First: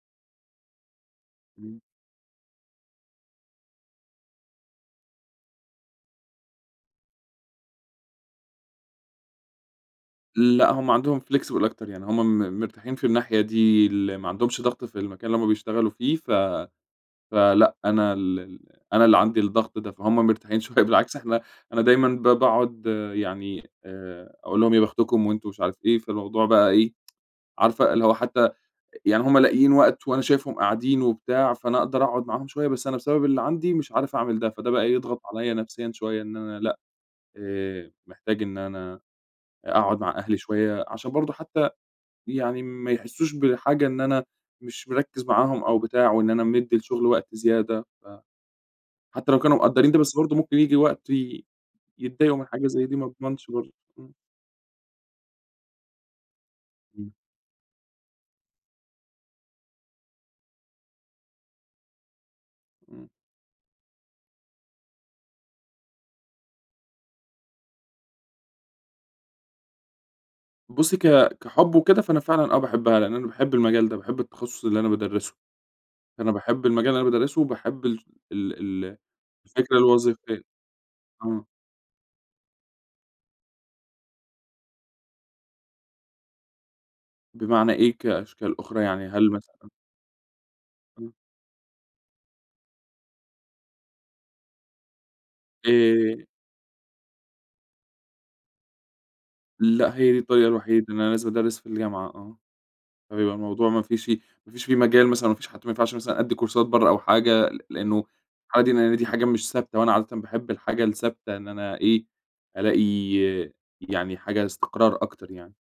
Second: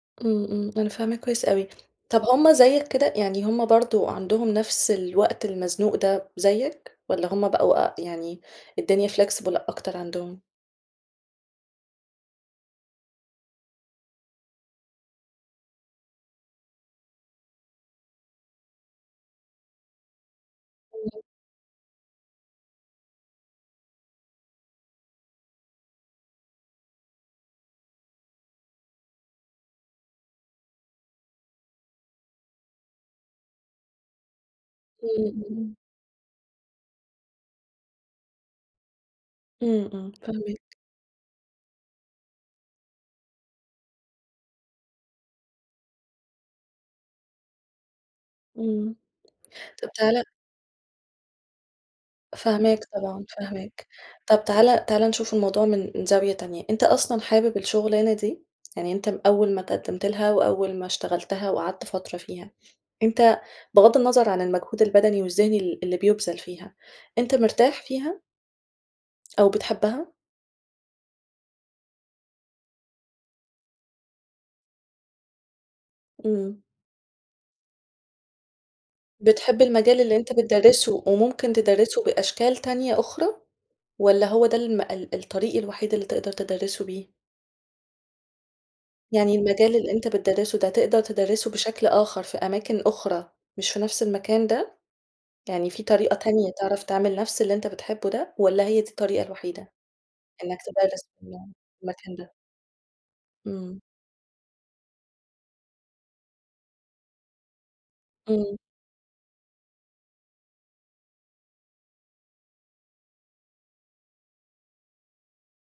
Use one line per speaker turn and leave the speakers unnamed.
امم، امم، أنا فاهماك كويِّس أوي،
امم.
طب همّ زيَّك كده؟ يعني همّ برضو عندهم نفس الوقت المزنوق ده زيَّك، والَّا همّ بقوا آآ، يعني الدنيا flexible أكتر عندهم؟
لأ، همّ عندهم flexible أكتر يعني، همّ م مرتاحين في الناحية دي، ال ما عندهمش ضغط في المكان اللي همّ بيشتغلوا فيه، ف فلأ أنا ال أنا اللي عندي الضغط ده، فهمّ مرتاحين شويّة، بالعكس
[unintelligible]
إحنا أنا دايمًا ب باقعد يعني آآ، أقول لهم يا بختكم وأنتم مش عارف إيه، فالموضوع بقى إيه، عارفة اللي هو حتّى ي يعني همّ لاقيين وقت وأنا شايفهم قاعدين وبتاع، فأنا أقدر أقعد معاهم شويّة، بس أنا بسبب اللي عندي مش عارف أعمل ده، فده بقى يضغط
امم،
عليَّ
امم.
نفسيًا شويّة إن أنا لأ، آآ، محتاج إن أنا أ
امم،
أقعد
امم،
مع أهلي
فاهماك.
شويّة، عشان برضو حتّى يعني ما يحسُّوش بحاجة إن أنا مش مركِّز معاهم أو بتاع، وإن أنا مدِّي الشغل وقت زيادة، ف
امم،
حتّى لو كانوا
طب
مقدرين ده بس
تعال
برضو ممكن ييجي وقت ي يتضَّايقوا من حاجة
فاهماك
زي دي، ما
طبعًا
اضمنش برضو
فاهماك،
آمم.
طب تعالَ تعالَ نشوف الموضوع من من زاوية تانية، أنت
امم.
أصلًا حابب الشغلانة دي؟ يعني أنت أوّل ما اتقدمت لها وأوّل ما اشتغلتها وقعدت فترة فيها،
امم.
أنت بغض النَّظر عن المجهود البدني والذِّهني ال اللي بيبذل فيها، أنت مرتاح فيها؟ أو بتحبها؟
بُصّي، ك كحب وكده، فأنا فعلًا آه باحبها لإن أنا باحب المجال ده، باحب التخصُّص اللي أنا بادَرِّسه. أنا
امم.
باحب المجال اللي أنا بادَرِّسه وباحب ال ال ال
بتحب
الفكرة
المجال اللي أنت
الوظيفية.
بتدَرِّسه
آه.
وممكن تدَرِّسه بأشكال تانية أخرى، والَّا هوّ ده الم ال الطريق الوحيد اللي تقدر تدَرِّسه بيه؟
بمعنى إيه؟ كأشكال أخرى يعني هل
يعني
مثلًا
المجال اللي أنت بتدَرِّسه ده تقدر
امم.
تدَرِّسه بشكل آخر في أماكن أخرى مش في نفس المكان ده؟ يعني في طريقة
آآ
تانية تعرف تعمل نفس اللي أنت بتحبه ده، والَّا هي دي الطريقة الوحيدة
لأ، هي دي الطريقة
إنَّك
الوحيدة إن
تدَرِّس
أنا
[unintelligible] في
لازم أدَرِّس في الجامعة
المكان ده؟
آه، فبيبقى الموضوع
امم.
ما فيش فيه ما فيش فيه مجال مثلًا، ما فيش حد، ما ينفعش أدِّي كورسات بره أو حاجة، ل لإنه
امم.
[unintelligible] دي حاجة مش ثابتة، وأنا عادةً باحب الحاجة الثَّابتة إن أنا إيه ألاقي يعني حاجة استقرار أكتر يعني.